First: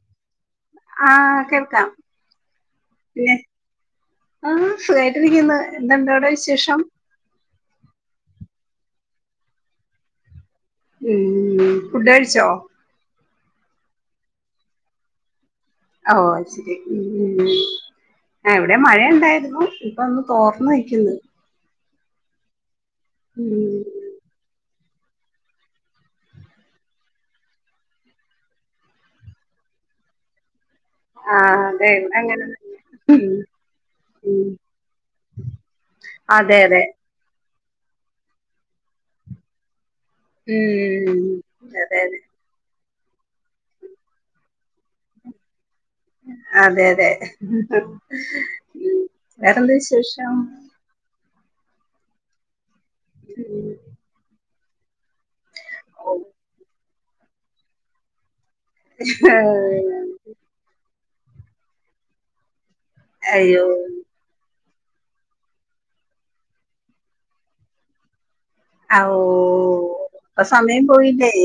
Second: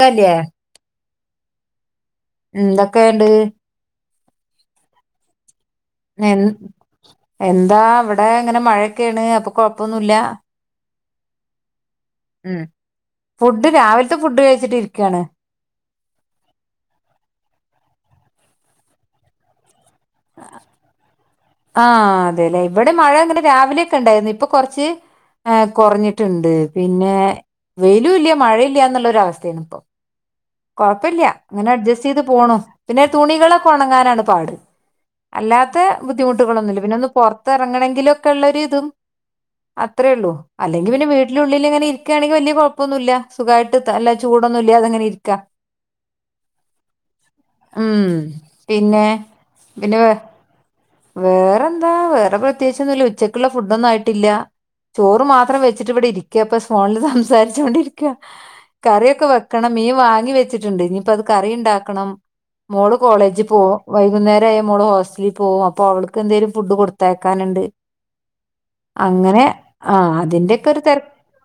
കല്യാ ആഹ് കേൾക്കാം എന്തൊക്കെയുണ്ട് പിന്നെ ആഹ് സുഖട്ടിരിക്കുന്നു എ എന്താ ഇവിടെ ഇങ്ങനെ മഴയൊക്കെയാണ് അപ്പൊ കൊഴപ്പൊന്നുമല്ല ഉം ഫുഡാഴിച്ചോ ഫുഡ് രാവിലത്തെ ഫുഡ് കഴിച്ചിട്ട് ഇരിക്കുവയാണ് ഓ ശരി ഉ ഇവിടെ മഴ ഉണ്ടായിരുന്നു അന്ന് തോർന്ന നക്കുന്നു ആ അതെല്ലെ ഇവിടെ മഴ അങ്ങനെ രാവിലെയൊക്കെ ഉണ്ടായിരുന്നു ഇപ്പൊ കുറച്ച് ആ കുറഞ്ഞിട്ടുണ്ട് പിന്നെ വെയിലു ഇല്ല മഴയില്ല എന്നുള്ളൊ ഒരു അവസ്ഥയാണ് ഇപ്പൊ കൊഴപ്പില്ല ആഹ് അങ്ങനെ അതെ അഡ്ജസ്റ്റ് ഇവിടെ ചെയ്ത് അങ്ങനെ പോണു തന്നെ പിന്നെ ഉം തുണികളൊക്കെ ഉണങ്ങാനാണ് ഉം പാട് അല്ലാത്ത അതെ ബുദ്ധിമുട്ടുകളൊന്നുമില്ല അതെ പിന്നെ ഒന്ന് പുറത്ത് ഇറങ്ങണെങ്കിലും ഒക്കെ ഉള്ളൊരു ഇതും അത്രേ ഉള്ളൂ അല്ലെങ്കിൽ പിന്ന ഉം വീട്ടിലുള്ളിൽ ഇങ്ങനെ അതെ അതെ ഇരിക്കുകയാണെങ്കിൽ വല ഉപ്പൊന്നുമ ഇല്ല സുഖമായിട്ട് അല്ല ചൂടൊന്നും ഇല്ല അത അങ്ങനെ ഇരിക്കാ ഉം [unintelligible] അതെ അതെ ഉം പിന്നെ വേറെന്ത് പിന്നെ വേ വിശേഷം വേറെന്താ വേറെ പ്രത്യേകിച്ച ഒന്നുമല്ല ഉച്ചക്കുള്ള ഉം ഫുഡ ഒന്നും ആയിട്ടില്ല ചോറ് മാത്ര വെച്ചിട്ട് ഇവിടെ ഓ ഇരിക്ക ഫോണിൽ സംസാരിച്ചു കൊണ്ട് ഇരിക്കാ കറിയൊക്കെ വെക്കണം മിൻവ വെച്ചിട്ടുണ്ട് എനിക്കറി ഉണ്ടാക്കണം മോള് കോളേജിൽ അയ്യോ പോകും വൈകുന്നേര മ്മള് ഹോസ്റ്റലിൽ പോകും അപ്പൊ അവൾക്ക് എന്തേലും ഫുഡ് കൊടുത്തേക്കാനുണ്ട് ആഹ് ഓ അങ്ങനെ ആ ഇപ്പൊ അതിന്റെ ഒക്കെ ഒരു സമയം തെര പോയില്ലേ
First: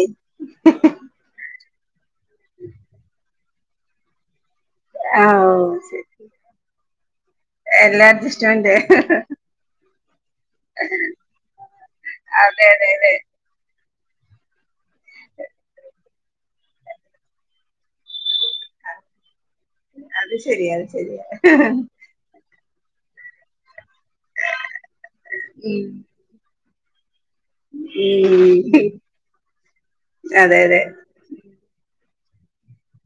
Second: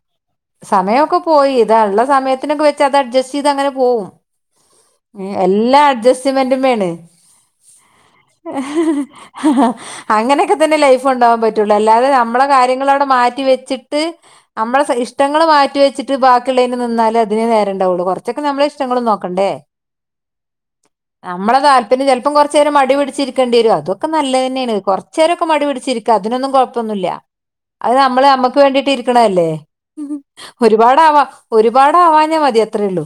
സമയമൊക്കെ പോയി അത ഉള്ള സമയത്തിനൊക്കെ വെച്ച് അത് അഡ്ജസ്റ്റ് ചെയ്ത് അങ്ങനെ പോകവും ആ ഓ എല്ലാ ശരി അഡ്ജസ്റ്റ്മെന്റും മോണ് എല്ലാ എഹ്, അഡ്ജസ്റ്റ്മെന്റ് ഹെ, ഹെ, ഹ, ഹ, അങ്ങനെക്കെതന്നെല്ലൈഫുണ്ടാവാൻ, പാട്ടൊള്ളു, അല്ലാതെ, നമ്മളെ അതെ അതെ കാര്യങ്ങളവ്ടെ, അതെ മാറ്റി വെച്ചി ട്ട്, അമ്മള, സ, ഇഷ്ടങ്ങള്, മാറ്റി വെച്ചിട്ട്, ബാക്കിയുള്ളേയ്ന്, നിന്നാലതിനെ, നേരണ്ടാഒള്ളൂ, കൊറച്ചൊ നമ്മളെഷ്ടങ്ങളും, നോക്കണ്ടേ, അത് ശരിയാ അത് ശരിയാ നമ്മള താല്പര്യം, ചെൽപ്പൊ കൊറച്ചേരം, മടി പിടിച്ചിരിക്കണ്ടിയരും, അതൊക്കെ നല്ലതെന്നേണ്, കൊർച്ചേരൊക്കെ, മടി ഉം പിടിച്ചിരിക്ക, അതിനൊന്നും കുഴപ്പൊന്നുല്ല. അത്, നമ്മള് അമ്മക്ക് ഉം വേണ്ടീട്ട്, ഇരിക്കണല്ലേ, അതെ അതെ ഒരുപാടാവാ, ഒരുപാടാവാൻ ഞ്ഞാമതി, അത്രെള്ളൂ.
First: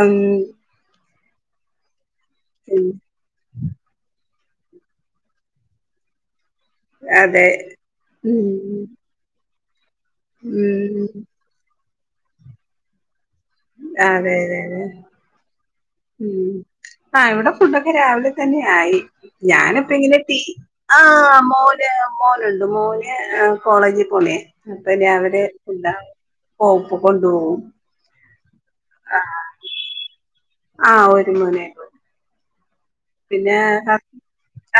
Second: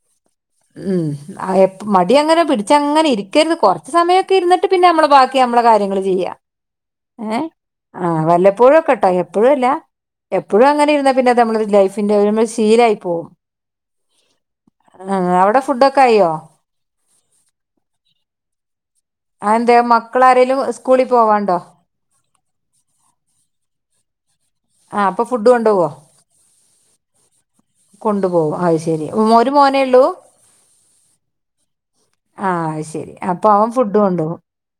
അങ്. അഎ, എപ്, മടി അങ്ങനെ, പിടിച്ചങ്ങനെ, ഇര്ക്കര്ത്, കൊർച്ച്, സമയൊ ക്കെരിന്നിട്ട്, പിന്നെമ്മള, ബാക്കി, അമ്മള, കാര്യങ്ങള്, ചെയ്യാ. ഏ, അതെ ആ, ഉം വല്ലപ്പോഴുക്കെട്ടോ, എപ്പോഴുഅല്ല. എപ്പഴും, അങ്ങനെ ഉം ഇരുന്ന പിന്നെ, അതനമ്മളൊര്, ലൈഫിന്റെ, ഒര്, നമ്മളെ, ശീലായി പോവും. അ, അതെ, അതെ, അതെ, ആ, അവിടെ ഫുഡൊക്കെ ആയോ ഉം. ആ, ഇവിടെ, ഫുഡൊക്കെ, രാവിലെ, തന്നെ ആയി. അതെന്തേ ഞാനപ്പ ഇങ്ങനെ, ട്ടി, മക്കളാരേലും ആ, സ്കൂളിൽ പോവാണ്ടോ മോന്, [unintelligible] ന്റെമോന്, ആ, കോളേജി, പോവുലെ, അപ്പൊര കൊണ്ടു പോവും, അത് ശെരി, ആ മൊരു മോനേള്ളൂ. ആ, ഒര് മോനേള്ളൂ. ആ, ആശ പിന്നെ, ഹസ്,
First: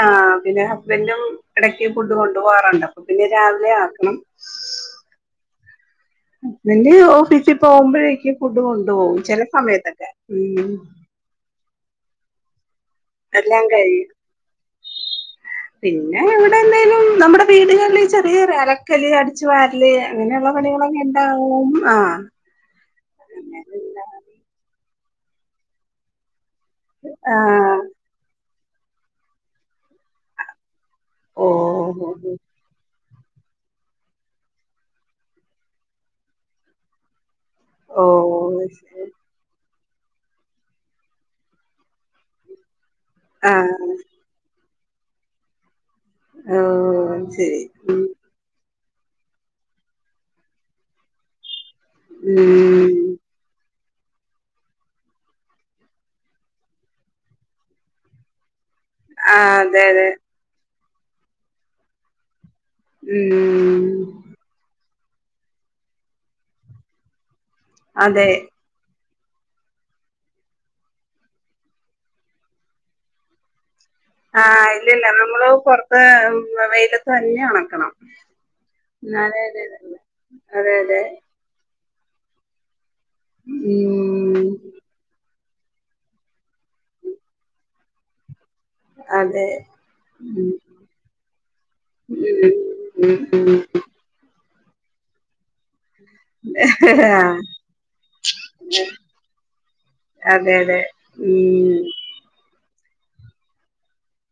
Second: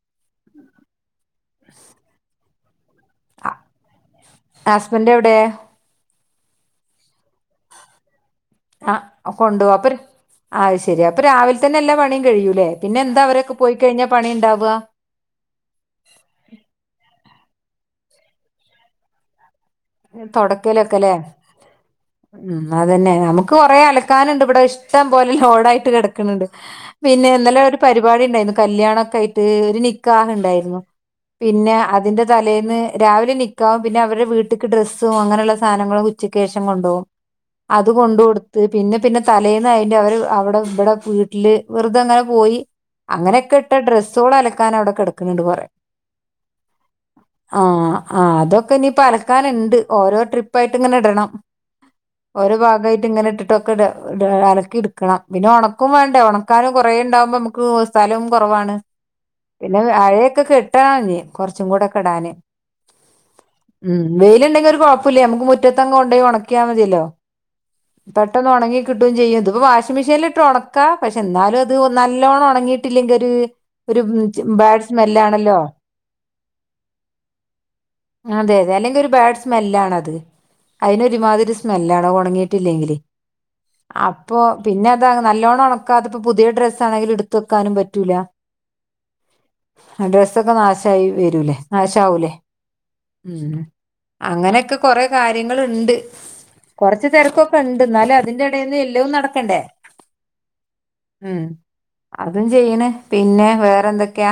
ആ, പിന്നെ, ഹസ്ബൻഡും, ഇടക്ക്, ഫുഡ് കൊണ്ടുപോവാറുണ്ട് പിന്നെ, രാവിലെ, ആക്കണം. ഹസ്ബൻഡ് എവിടെ നിന്റെ, ഓഫീസി പോമ്പഴേക്കും ആ, കൊണ്ടു പോവ, അപ്പൊര്, ഉം ആയ്ശെരി, അപ്പൊരാവിലെ തന്നെ, എല്ലാ പണിയും, കഴിയൂലേ. പിന്നെ, എന്താ, അവരൊക്കെ, എല്ലാം പോയി കഴിഞ്ഞാ, കഴിയും പണിണ്ടാവ. പിന്നെ, വെടെന്തേലും, നമ്മടെ, വീടുകളിൽ, ഈ, ചെറിയ, അലക്കല്, അടിച്ച് തൊ ടക്കലൊക്കെ, ലെ, ആഹ് ഉം, തെന്നെ, നമ്മക്ക്, കൊറേ, അലക്കാന്ണ്ട്, വ്ടെ ഇഷ് ഷ്ട്ടം, പോലെ, ലോഡായിട്ട്, കെടക്ക്ണ്ണ്ട്, പിന്നെ, ന്നെലെ, ഒരു ആഹ് പര്പാടി ണ്ടേയ്ന്നു കല്യാണൊക്കെയിട്ട്, ഒരു നിക്കാഹ്‌, ണ്ടായിരുന്നു, ഓ പിന്നെ, അതിന്റെ, തലേന്ന്. രാവിലെ, നിക്കാഹും, പിന്നെ, അവരെ, വീട്ട്ക്ക്, ഡ്രസ്സും, അങ്ങനെള്ള, സാനങ്ങളും, ഉച്ചയ്ക്കേഷം, കൊണ്ടോവും അത്, ഓ കൊണ്ട് കൊടുത്ത്, പിന്നെ, പിന്നെ, തലേ [unintelligible] അവര്, അവടെ, വടെ, വീട്ടില്, വെറുതങ്ങനെ, പോയി അങ്ങനെയൊക്കെ, ഇട്ട, ആഹ് ഡ്രസ്സൊള്, അലകാനവടെ, കിടക്ക്ണ് ണ്ട്, കൊറയെ ഓ ആ, ശരി ഉം അ, അതൊക്കെ ക്കെ, നിപ്പലക്കാന്ണ്ട്, ഓരോ, ട്രിപ്പായിട്ട്ങ്ങനെടണം, ഒരു, ഉം ഭാഗായ്ട്ടിങ്ങനെട്ടിട്ട് [unintelligible] അലക്കിട്ക്കണം, പിന്നെ, ഓണാക്കുംവാണ്ടെ, ഓണക്കാനും, കൊറയെ ണ്ടാവുമ്പോമ്മക്ക്, സ്ഥലോം, കൊറവാണ്. ആഹ് പിന്നെ, അതെ അതെ അഴയൊക്കെ, കെട്ടാഞ്ഞ്, കൊറച്ചും കൂടൊക്കെഡാന്. ഉം. ഉം, വെയില്ണ്ടെങ്കി, ഒരു, കൊയപ്പോംല്ല, നമ്മക്ക്, മുറ്റത്തങ്, കൊണ്ടോയി, ഓണാക്കിയാ മതിയല്ലോ. അതെ പെട്ടെന്ന്, ഒണങ്ങി, കിട്ട കിട്ടും, ചെയ്യും, തിപ്പൊ, വാഷിംഗ് മെഷീൻലിട്ട്, ഉണക്കാ, പക്ഷെന്നാലു അത്, ഒ, നല്ലോണൊണങ്ങീട്ടില്ലെങ്കി ഒരു ആ, ബാഡ് ഇല്ലല്ല, നമ്മള്, സ്മെല്ലാണല്ലോ പൊറത്ത്, എ, എം, വെയിലത്തന്നെ, ഒണക്കണം. എല്ലെങ്കി, ഒരു, ബാഡ് എന്നാലേ ഒരിതൊള്ളൂ സ്മെല്ലാണത്, അതെ അതെ അതിനൊരു മാതിരി, സ്മെല്ല [unintelligible] അപ്പൊ, ഉം പിന്നത നല്ലോണ്ണം ണക്കാതപ്പൊ, പുതിയ, ഡ്രസ്സാണെങ്കിലും, ടുത്ത് വെക്കാനും, പറ്റൂല. അതെ അ, ഉം ഡ്രസ്സൊക്കെ, നാശായി വരൂല്ലേ, നാശാവൂലേ. ഉം, അങ്ങനെയൊക്കെ, കൊറെ, കാര്യങ്ങള്ണ്ട്. കൊറച്ച്, ആഹ് തെരക്കൊക്കെണ്ട്, ന്നാലും, അതിന്റെടയില്, എല്ലവും നടക്കണ്ടേ. അതെ അതെ ഉം, അതും ചെയ്യണ്, പിന്നെ വേറെ, എന്തൊക്കെ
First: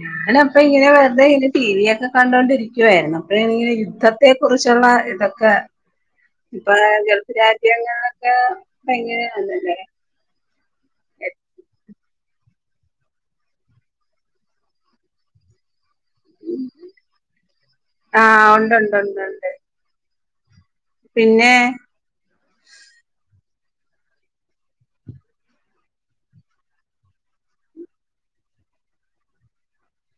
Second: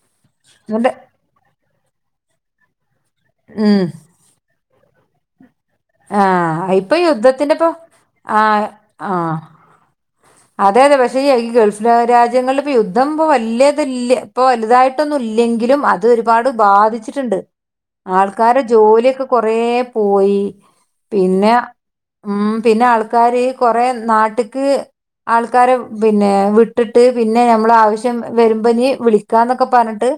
ഞാനപ്പ, ഇങ്ങനെ, വെർതെ, ഇങ്ങനെ, ടി വി ഒക്കെ, ക്കണ്ടൊണ്ടിരിക്കുവായിരുന്നു, അപ്പങ്ങനെ, ഉം യുദ്ധത്തെ, കുറിച്ച് ചുള്ള, ഇതൊക്കെ ആഹ് ഇപ്പൊ ഗൾഫ് യുദ്ധത്തിന്റെപ്പൊ രാജ്യങ്ങളിലൊക്കെ ഭയങ്കര [unintelligible] ല്ലേ അതെതെ പക്ഷെ ഈ ഈ ഗൾഫ് രാജ്യങ്ങളില് പ്പൊ യുദ്ധം പ്പൊ വല്യതില്ല ഇപ്പൊ വലുതായിട്ടൊന്നും ഇല്ലെങ്കിലും അ അത് ഒരുപാട് ബാധിച്ചിട്ടുണ്ട് ആഹ് ആൾക്കാരെ ജോലിയൊക്കെ ഒണ്ടൊണ്ടൊണ്ടൊണ്ട് കൊറേ പോയി പിന്നെ ഉം പിന്നെ ആൾക്കാര് കൊറേ നാട്ട്ക്ക് ആൾക്കാരെ പിന്നെ വിട്ടിട്ട് പിന്നെ നമ്മള് ആവശ്യം വരുമ്പനി വിളിക്കാന്നൊക്കെ പറഞ്ഞിട്ട്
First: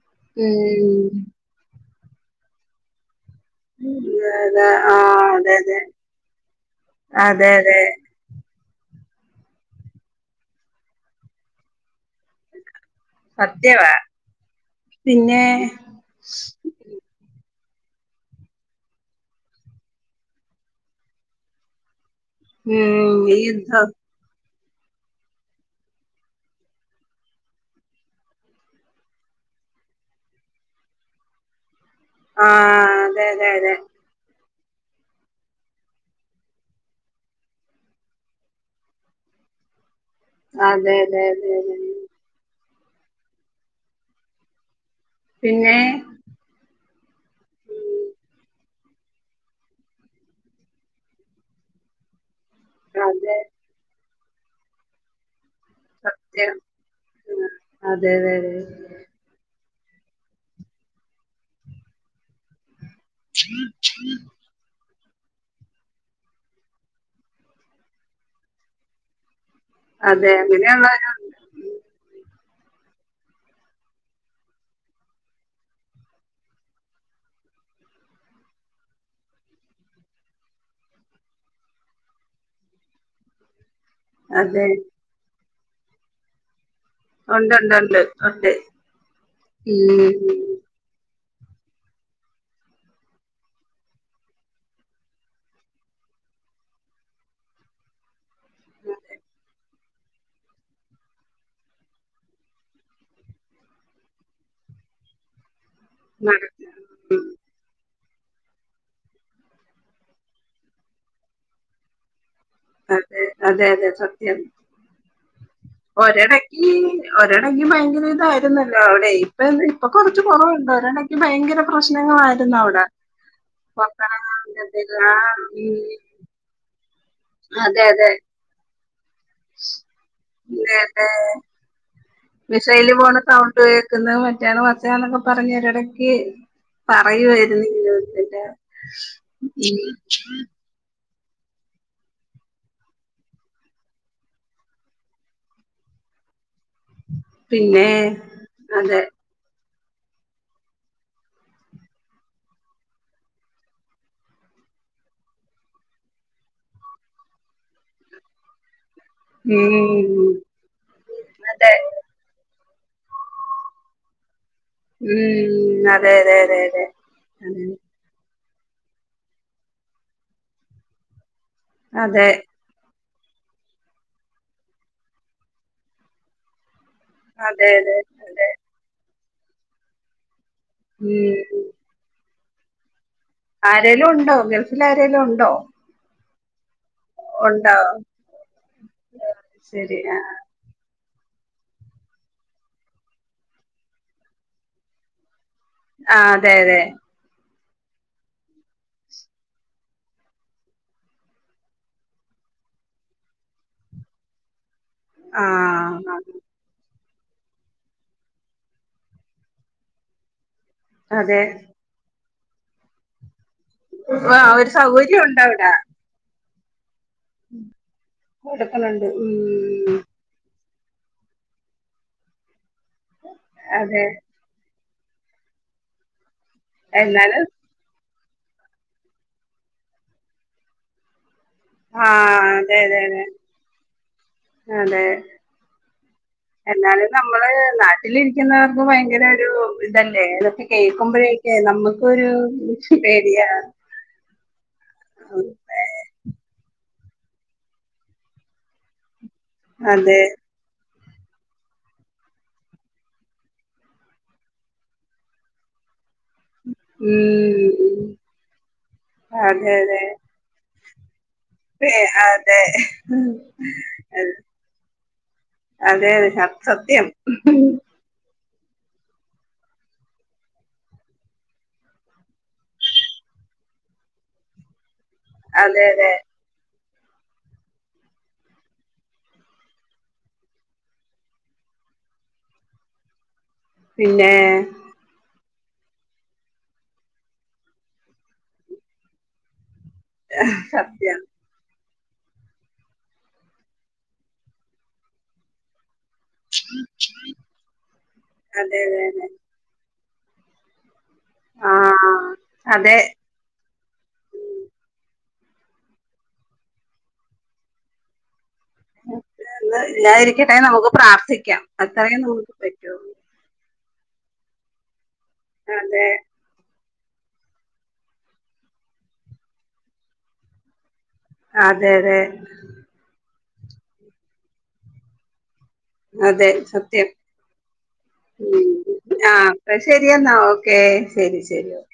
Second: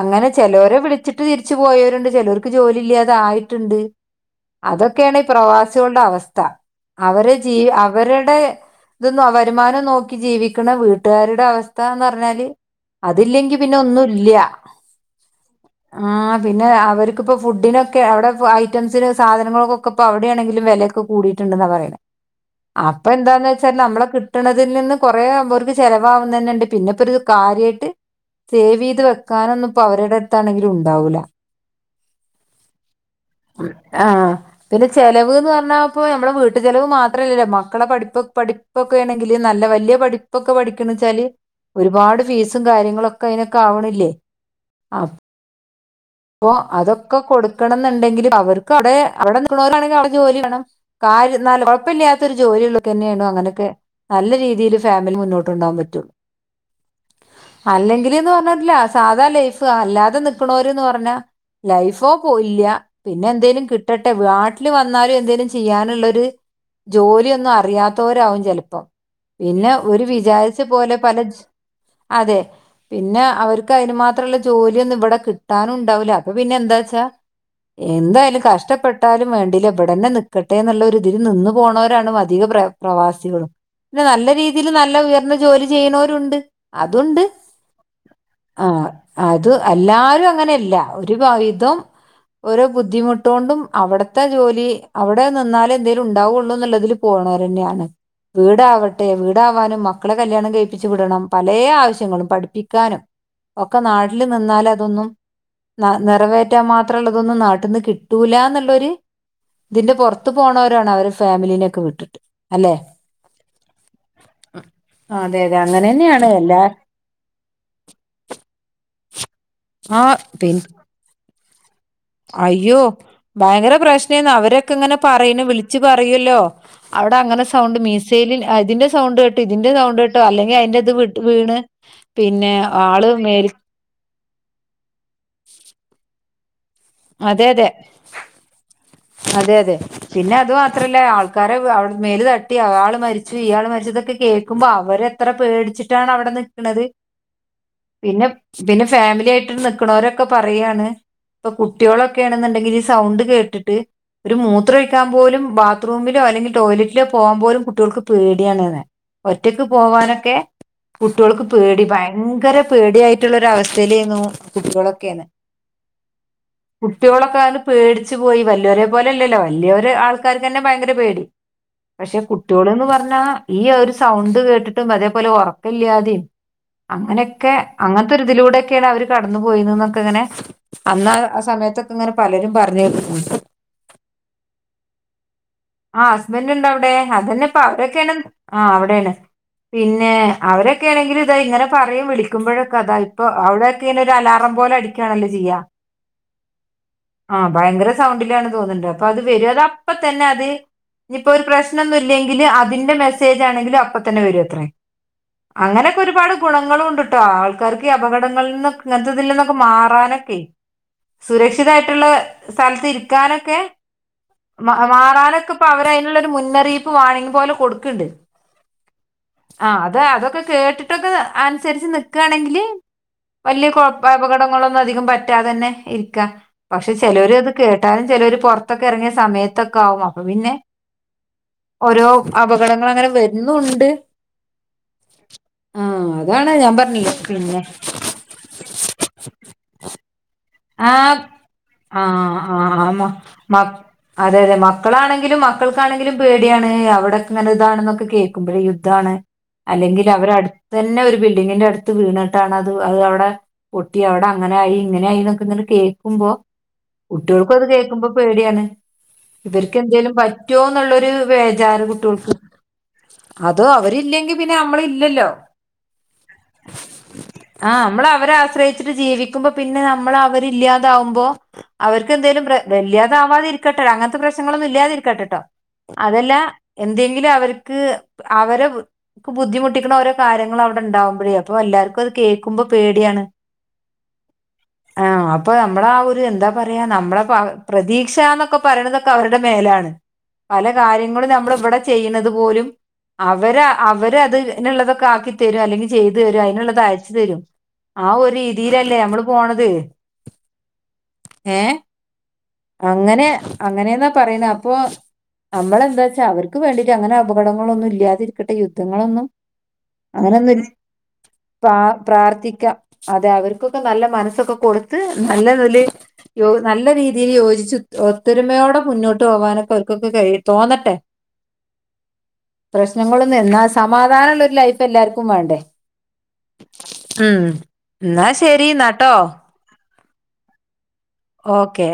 അങ്ങനെ ചിലവരെ ഉം വിളിച്ചിട്ട് തിരിച്ചു പോയവരുണ്ട് ചിലവർക്ക് ജോലി ഇല്ലാതെ ആയി ട്ട്ണ്ട് അതെ ആ അതൊക്കെയാണ് ഈ അതെ അതെ പ്രവാസികളുടെ അവസ്ഥ അവരെ അതെ ജീ അതെ അവരുടെ ത് വരുമാനം നോക്കി ജീവിക്ക്‌ണ വീട്ടുകാരുടെ അവസ്ഥന്ന് പറഞ്ഞാല് അതില്ലെങ്കി പിന്നെ സത്യവാ ഒന്നുംല്ല്യ പിന്നെ ആഹ് പിന്നെ അവർക്കിപ്പ ഫുഡിനൊക്കെ അവിടെ ഐറ്റംസിന് സാധനങ്ങളൾക്കൊക്കെപ്പോ അവിടെയാണെങ്കില് വിലയൊക്കെ കൂടിട്ടുണ്ടെന്നാ പറയുന്നെ ഉം യുദ്ധം നമ്മളെ കിട്ടണതിൽ നിന്ന് കൊറേ വേർതെ ചെിലവാകുന്നെന്നെണ്ട് പിന്നെ ഇപ്പൊരു കാര്യായിട്ട് സേവ് ചെയ്ത് വെക്കാനൊന്നിപ്പോ അവരുടെ അടുത്താണെങ്കിലും ഉണ്ടാവൂല ആ അതെ അതെ ആഹ് പിന്നെ ചെലവ്ന്ന് പറഞ്ഞാൽ പ്പോ നമ്മളുടെ വീട്ടു ചിലവ് മാത്രമല്ലല്ലോ മക്കളെ പഠിപ്പ് പഠിപ്പൊക്കെ ആണെങ്കിൽ നല്ല വല്യ പഠിപ്പൊക്കെ അതെ പഠിക്കണ്ച്ചാല് അതെ അതെ അതെ അതെ ഒരുപാട് ഫീസ് കാര്യങ്ങളൊക്കെ അയ്നൊക്കാവ്ണില്ലേ പിന്നേ അപ്പോ അതൊക്കെ കൊടുക്കണംന്നുണ്ടെങ്കില് അവർക്ക് അവിടെ അവിടെ നിക്ക്ണോലാണെങ്കില് അവിടെ ജോലി വാണം ര്യം ന്നാലും കൊഴപ്പില്ലാത്തൊരു ജോലി ഉള്ളോൽക്കെന്നേണ് അതെ അങ്ങനെയൊക്കെ നല്ല രീതിയില് ഫാമിലി മുന്നോട്ട് ട്ട് കൊണ്ടോവാൻ പറ്റു സത്യം ഉം. അതെ അല്ലെങ്കില്ന്ന് അതെ പറഞ്ഞാ സാധാ ലൈഫ് അല്ലാതെ നിക്ക്‌ണോര്ന്ന് പറഞ്ഞാ ലൈഫോ പോയില്ല പിന്നെ എന്തേലും കിട്ടട്ടെ നാട്ടില് വന്നാലും എന്തേലും ചെയ്യാനുള്ളൊരു ജോലിയൊന്നും അറിയാത്തവരാവും ചിലപ്പോ പിന്നെ ഓര് അതെ അതെ വിചാരിച്ച പോലെ പല അങ്ങനെയുള്ളവരുണ്ട് അതെ പിന്നെ അവർക്ക് അതിന് മാത്രമുള്ള ജോലിയൊന്നും ഇവിടെ കിട്ടാനും ഉണ്ടാവൂല അപ്പൊ പിന്നെ എന്താച്ചാ എന്തായാലും കഷ്ടപ്പെട്ടാലും വേണ്ടില വിടെന്നെ നക്കട്ടെന്നുള്ളൊരു തില് നിന്നു പോണവരാണ് അധികം പ്ര പ്രവാസികളും പിന്നെ നല്ല അതെ രീതിയില് നല്ല ഉയർന്ന ജോലി ചെയ്യുന്നവരുണ്ട് അതുണ്ട് ഉണ്ട് ഉണ്ട് ഉണ്ട് ഉണ്ട് ആഹ് അത് ഉം. എല്ലാരും അങ്ങനെയല്ല ഒരു [unintelligible] ഓരോ ബുദ്ധിമുട്ട് കൊണ്ടും അവിടത്തെ ജോലി അവിടെ നിന്നാലേ എന്തേലും ഉണ്ടാവുള്ളൂന്നുള്ളതില് പോ ക്ണോരന്നാണ് വീടാവട്ടെ വീടാവാനും മക്കളെ കല്യാണം കഴിപ്പിച്ചു വിടണം പലേ ആവശ്യങ്ങളും പഠിപ്പിക്കാനും ഒക്കെ നാട്ടില് നിന്നാല് അതൊന്നും നിറവേറ്റാൻ നടക്ക- ഉം. മാത്രള്ളതൊന്നും നാട്ടിന്ന് കിട്ടി ട്ടൂലന്നുള്ളൊരുതിന്റെ പുറത്ത് പോണവരാണ് അവര് ഫാമിലിനൊക്കെ വിട്ടിട്ട് അല്ലേ അതെ അതെ അതെ സത്യം അതെ അതെ അങ്ങനെ തന്നെയാണ് എല്ലാ ഒരിടക്ക് ഒരിടക്ക് ഭയങ്കര ഇതായിരുന്നല്ലോ അവിടെ അ ഇപ്പ ഇപ്പൊ ആ കൊറച്ച് പിന്നെ കുറവുണ്ടൊ ഒരടക്ക് ഭയങ്കര പ്രശ്നങ്ങളായിരുന്നു അയ്യോ അവിടെ ഭയങ്കര പ്രശ്നേന്ന് പുറത്തിറങ്ങാൻ അവരൊക്കെ ഇങ്ങനെ പറ്റത്തില്ല പറയുന്നു ഉം, വിളിച്ചു പറയൂല്ലോ അവിടെ അങ്ങനെ സൗണ്ട് അതെ അതെ മീസൈല അതിന്റെ സൗണ്ട് കേട്ടു ഇതിന്റെ സൗണ്ട് കേട്ടു അല്ലെങ്കിൽ അതിന്റെത് അതെ വീണ് പിന്നെ മിസൈല് ആള് പോണ മേൽ സൗണ്ട് കേൾക്കുന്നത് മറ്റാണ് മർച്ചാന്നൊക്കെ പറഞ്ഞിറിടക്ക് അതെ പറയുവായിരുന്ന് അതെ അതെ അതെ പിന്നെ അത് മാത്രല്ല ആൾക്ക ക്കാരെടെ മേല് തട്ടി ആയാള് മരിച്ചു ഇയാള് മരിച്ചതൊക്കെ കേൾക്കുമ്പോ അവരെത്ര പേടിച്ചിട്ടാണ് അവിടെ നിക്ക്ണത് പിന്നെ പിന്നെ അതെ ഫാമിലി ആയിട്ട ക്ക്‌ണോരൊക്കെ പറയാണ് ഇപ്പൊ കുട്ടികളൊക്കേണ്ന്നുണ്ടെങ്കില് ഈ സൗണ്ട് കേട്ടിട്ട് ഒരു മൂത്രം ഒഴിക്കാൻ പോലും ബാത്റൂമിലോ അല്ലെങ്കിൽ ടോയ്ലറ്റിലോ പോവാൻ പോലും കുട്ടികൾക്ക് പേടിയാണ്ന്ന് ഒറ്റക്ക് ഉം, പോവാനൊക്കെ കുട്യോൾക്ക് അതെ പേടി ഭയങ്കര പേടിയായിട്ടുള്ള ഒര് അവസ്ഥയിലേനു കുട്ടികളൊക്കേന്ന് ഉം, അതെ അതെ അതെ കുട്ട്യോളൊക്കെ അതെ പേടിച്ചു പോയി വല്ല്യ വല്യോരെ പോല്ലല്ലോ വല്യ ആൾക്കാർക്കന്നെ ഭയങ്കര പേടി പക്ഷെ അതെ അതെ കുട്ട്യോള്ന്ന് പറഞ്ഞ ഈ ഒരു സൗണ്ട് കേട്ടിട്ടും അതേപോലെ ഉറക്കല്ലാതേം അങ്ങനൊക്കെ അതെ അതെ അതെ അങ്ങനത്തൊരിതിലൂടൊക്കെയാണ് അവര് കടന്നു പോയിന്ന്ന്നൊക്കെ അങ്ങനെ അന്നാ ആ ഉം സമയത്തൊക്കെ ഇങ്ങനെ പലരും പറഞ്ഞ് കേക്കണ് ആരേലുണ്ടോ ഗൾഫിൽ ആരേലുണ്ടോ ആഹ് ഹസ്ബന്റിണ്ട് അവി ണ്ട് അതന്നെ ഇപ്പ അവതൊക്കെണം ആഹ് അവിടേണ്. ശരി പിന്നെ ആ അവരൊക്കെ ആണെങ്കില് തയ് ഇങ്ങനെ പറയും വിളിക്കുമ്പോഴൊക്കെ അതാ ഇപ്പൊ അവിടൊക്കെനൊരു അലാറം പോലെ അടിക്കാണല്ലോ ചെയ്യാ ആഹ് അതെ അതെ ആഹ് ഭയങ്കര സൗണ്ടിലാണ് തോന്നണ്ട്. അപ്പൊ അത് വരു അത് അപ്പ തന്നെ അത് ഇഞ്ഞിപ്പോ ഒരു പ്രശ്നൊന്നുല്ലെങ്കില് അതിന്റെ മെസ്സേജ് ആണെങ്കിലും അപ്പ തന്നെ വരൂത്രേ. ആ അങ്ങനെയൊക്കെ ഒരുപാട് ഗുണങ്ങളൂണ്ട്. ട്ടോ ആൾക്കാർക്ക് അപകടങ്ങളി നിന്ന് ഇങ്ങനത്തെതിൽന്നൊക്കെ മാറാനൊക്കെ അതെ സുരക്ഷിതായിട്ടുള്ള സ്ഥലത്ത് ഇരിക്കാനൊക്കെ ആ ഒരു മ സൗകര്യം ഉണ്ട് മാറാനൊക്കെ അപ്പോ അവിടെ അവരതിനുള്ളൊരു മുൻ വാണിങ് പോലെ കൊടുക്ക്ണ്ട് കൊടുക്കുന്നുണ്ട് ആഹ് ഉം അത് അതൊക്കെ കേട്ടിട്ട് ട്ടൊക്കെ അനുസരിച്ച് നിക്കാണെങ്കില് വല്യ കൊ അതെ അപകടങ്ങളൊ ന്നും അധികം പറ്റാതെ തന്നെ ഇരിക്കാ പക്ഷേ ചെലോര് എന്നാലും അത് കേട്ടാ ചെലോര് പൊറത്തൊക്കെ എറങ്ങിയ സമയത്തൊക്കെ ആകും അപ്പോ പിന്നെ ഓരോ ആ അതെ അതെ അപകടങ്ങളങ്ങനെ അതെ വരുന്നൂവോണ്ട് അതെ അതാണ് ഞാൻ എന്നാലും പറഞ്ഞില്ലേ നമ്മള് പിന്നെ നാട്ടിലിരിക്കുന്നവർക്ക് ഭയങ്കര ഒരു ഇതല്ലേതൊക്കെ ആഹ് കേക്കുമ്പഴേക്കെ നമുക്കൊരു ആഹ് ആഹ് മ പേടിയാ മ അതെ അതെ മക്കളാണെങ്കിലും ഉം. മക്കൾക്കാണെങ്കിലും പേടിയാണ് നെ അവടൊക്കെങ്ങ ഇതാണെന്ന് കേക്കുമ്പഴേ യുദ്ധാണ് അല്ലെങ്കിൽ അതെ അവരെ അടുത്ത ന്നെ ഒരു ബിൽഡിങ്ങിന്റെ അടുത്ത് വീണിട്ടാണ് അത് അത് അവടെ പൊട്ടി അവടെ അങ്ങനായി ഇങ്ങനായി [unintelligible] കേ ക്കുമ്പോ കുട്ട്യോൾക്കും അത് കേൾക്കുമ്പോ ഉം പേടിയാണ് അതെ ഇവർക്ക് അതെ എന്തേലും പറ്റോ ന്ന്ള്ളൊരു വേജാർ അതെ കുട്ട്യോൾക്ക് അതെ അതൊ അവരില്ലെങ്കിൽ പിന്നെ നമ്മള് ഇല്ലല്ലോ അതെ അതെ സ സത്യം ആഹ് നമ്മള് അവരെ ആശ്രയിച്ചിട്ട് ജീവിക്കുമ്പോ പിന്നെ മ്മള് അവരില്ല്യാതാവുമ്പോ അവർക്ക് എന്തേലും വല്ലാതാവാതിരിക്കട്ടെ അങ്ങനത്തെ പ്രശ്നങ്ങളൊന്നും ഇല്ലാതിരി ക്കട്ടട്ടോ അതെ അതെ അതല്ല എന്തെങ്കിലും അവര്ക്ക് അവരെ ബുദ്ധിമുട്ടിക്കണ ഓരോ കാര്യങ്ങള് അവടെ ഇണ്ടാകുമ്പഴേ അപ്പ [unintelligible] എല്ലാർക്കും അത് കേക്കുമ്പോ പേടിയാണ് പിന്നെ അപ്പോ നമ്മളാ ഒരു എന്താ പറയാ നമ്മളെ പ്രതീക്ഷാന്നൊക്കെ പറയണതൊക്കെ അവരുടെ മേലാണ് പല സത്യം കാര്യങ്ങളും നമ്മള് ഇവടെ ചെയ്യണത് പോലും അവര് അവരതിനുള്ളതൊക്കെ ആക്കി തരും അല്ലെങ്കി ചെയ്ത് തരും, അയിനുള്ളത് അയച്ച് തരും, ആ ഒരു അതെ രീതിയിലല്ലേ അതെ അമ്മള് അതെ പോണത്. ആ ഏഹ് അതെ അങ്ങനെ അങ്ങനെന്നാ പറയ്ന്നെ അപ്പോ നമ്മളെന്താച്ചാ അവർക്ക് വേണ്ടീട്ട് അങ്ങനെ അപകടങ്ങളൊന്നും ഇല്ലാതിരിക്കട്ടെ യുദ്ധങ്ങളൊന്നും. ഇന്ന് അങ്ങനൊന്നും ഇല്ലാതിരിക്കട്ടെ ഇല് നമുക്ക് പ്രാർത്ഥിക്കാം പ്രാ അത്രയും നമുക്ക് പ്രാർത്ഥിക്കാം, പറ്റൂ അതെ അവർക്കൊ ക്കെ നല്ല മനസ്സൊക്കെ കൊടുത്ത് നല്ലതില് അതെ യോ നല്ല രീ തി യോജിച്ച് ഉത് ഒത്തൊരുമയോടെ മുന്നോട്ട് പോകാനൊക്കെ അവർക്കൊക്കെ കഴി തോന്നട്ടെ. അതെ അതെ. മ് എന്നാ സമാധാനുള്ള ഒരു ലൈഫ് എല്ലാർക്കും വേണ്ടേ? അതെ സത്യം ഉം എന്നാ ശരി എന്നാട്ടോ മ് ആഹ് ഇപ്രാശ് ശെരിയെന്നാ ഓക്കെ ശെരി ശെരി ഓ ഓക്കെ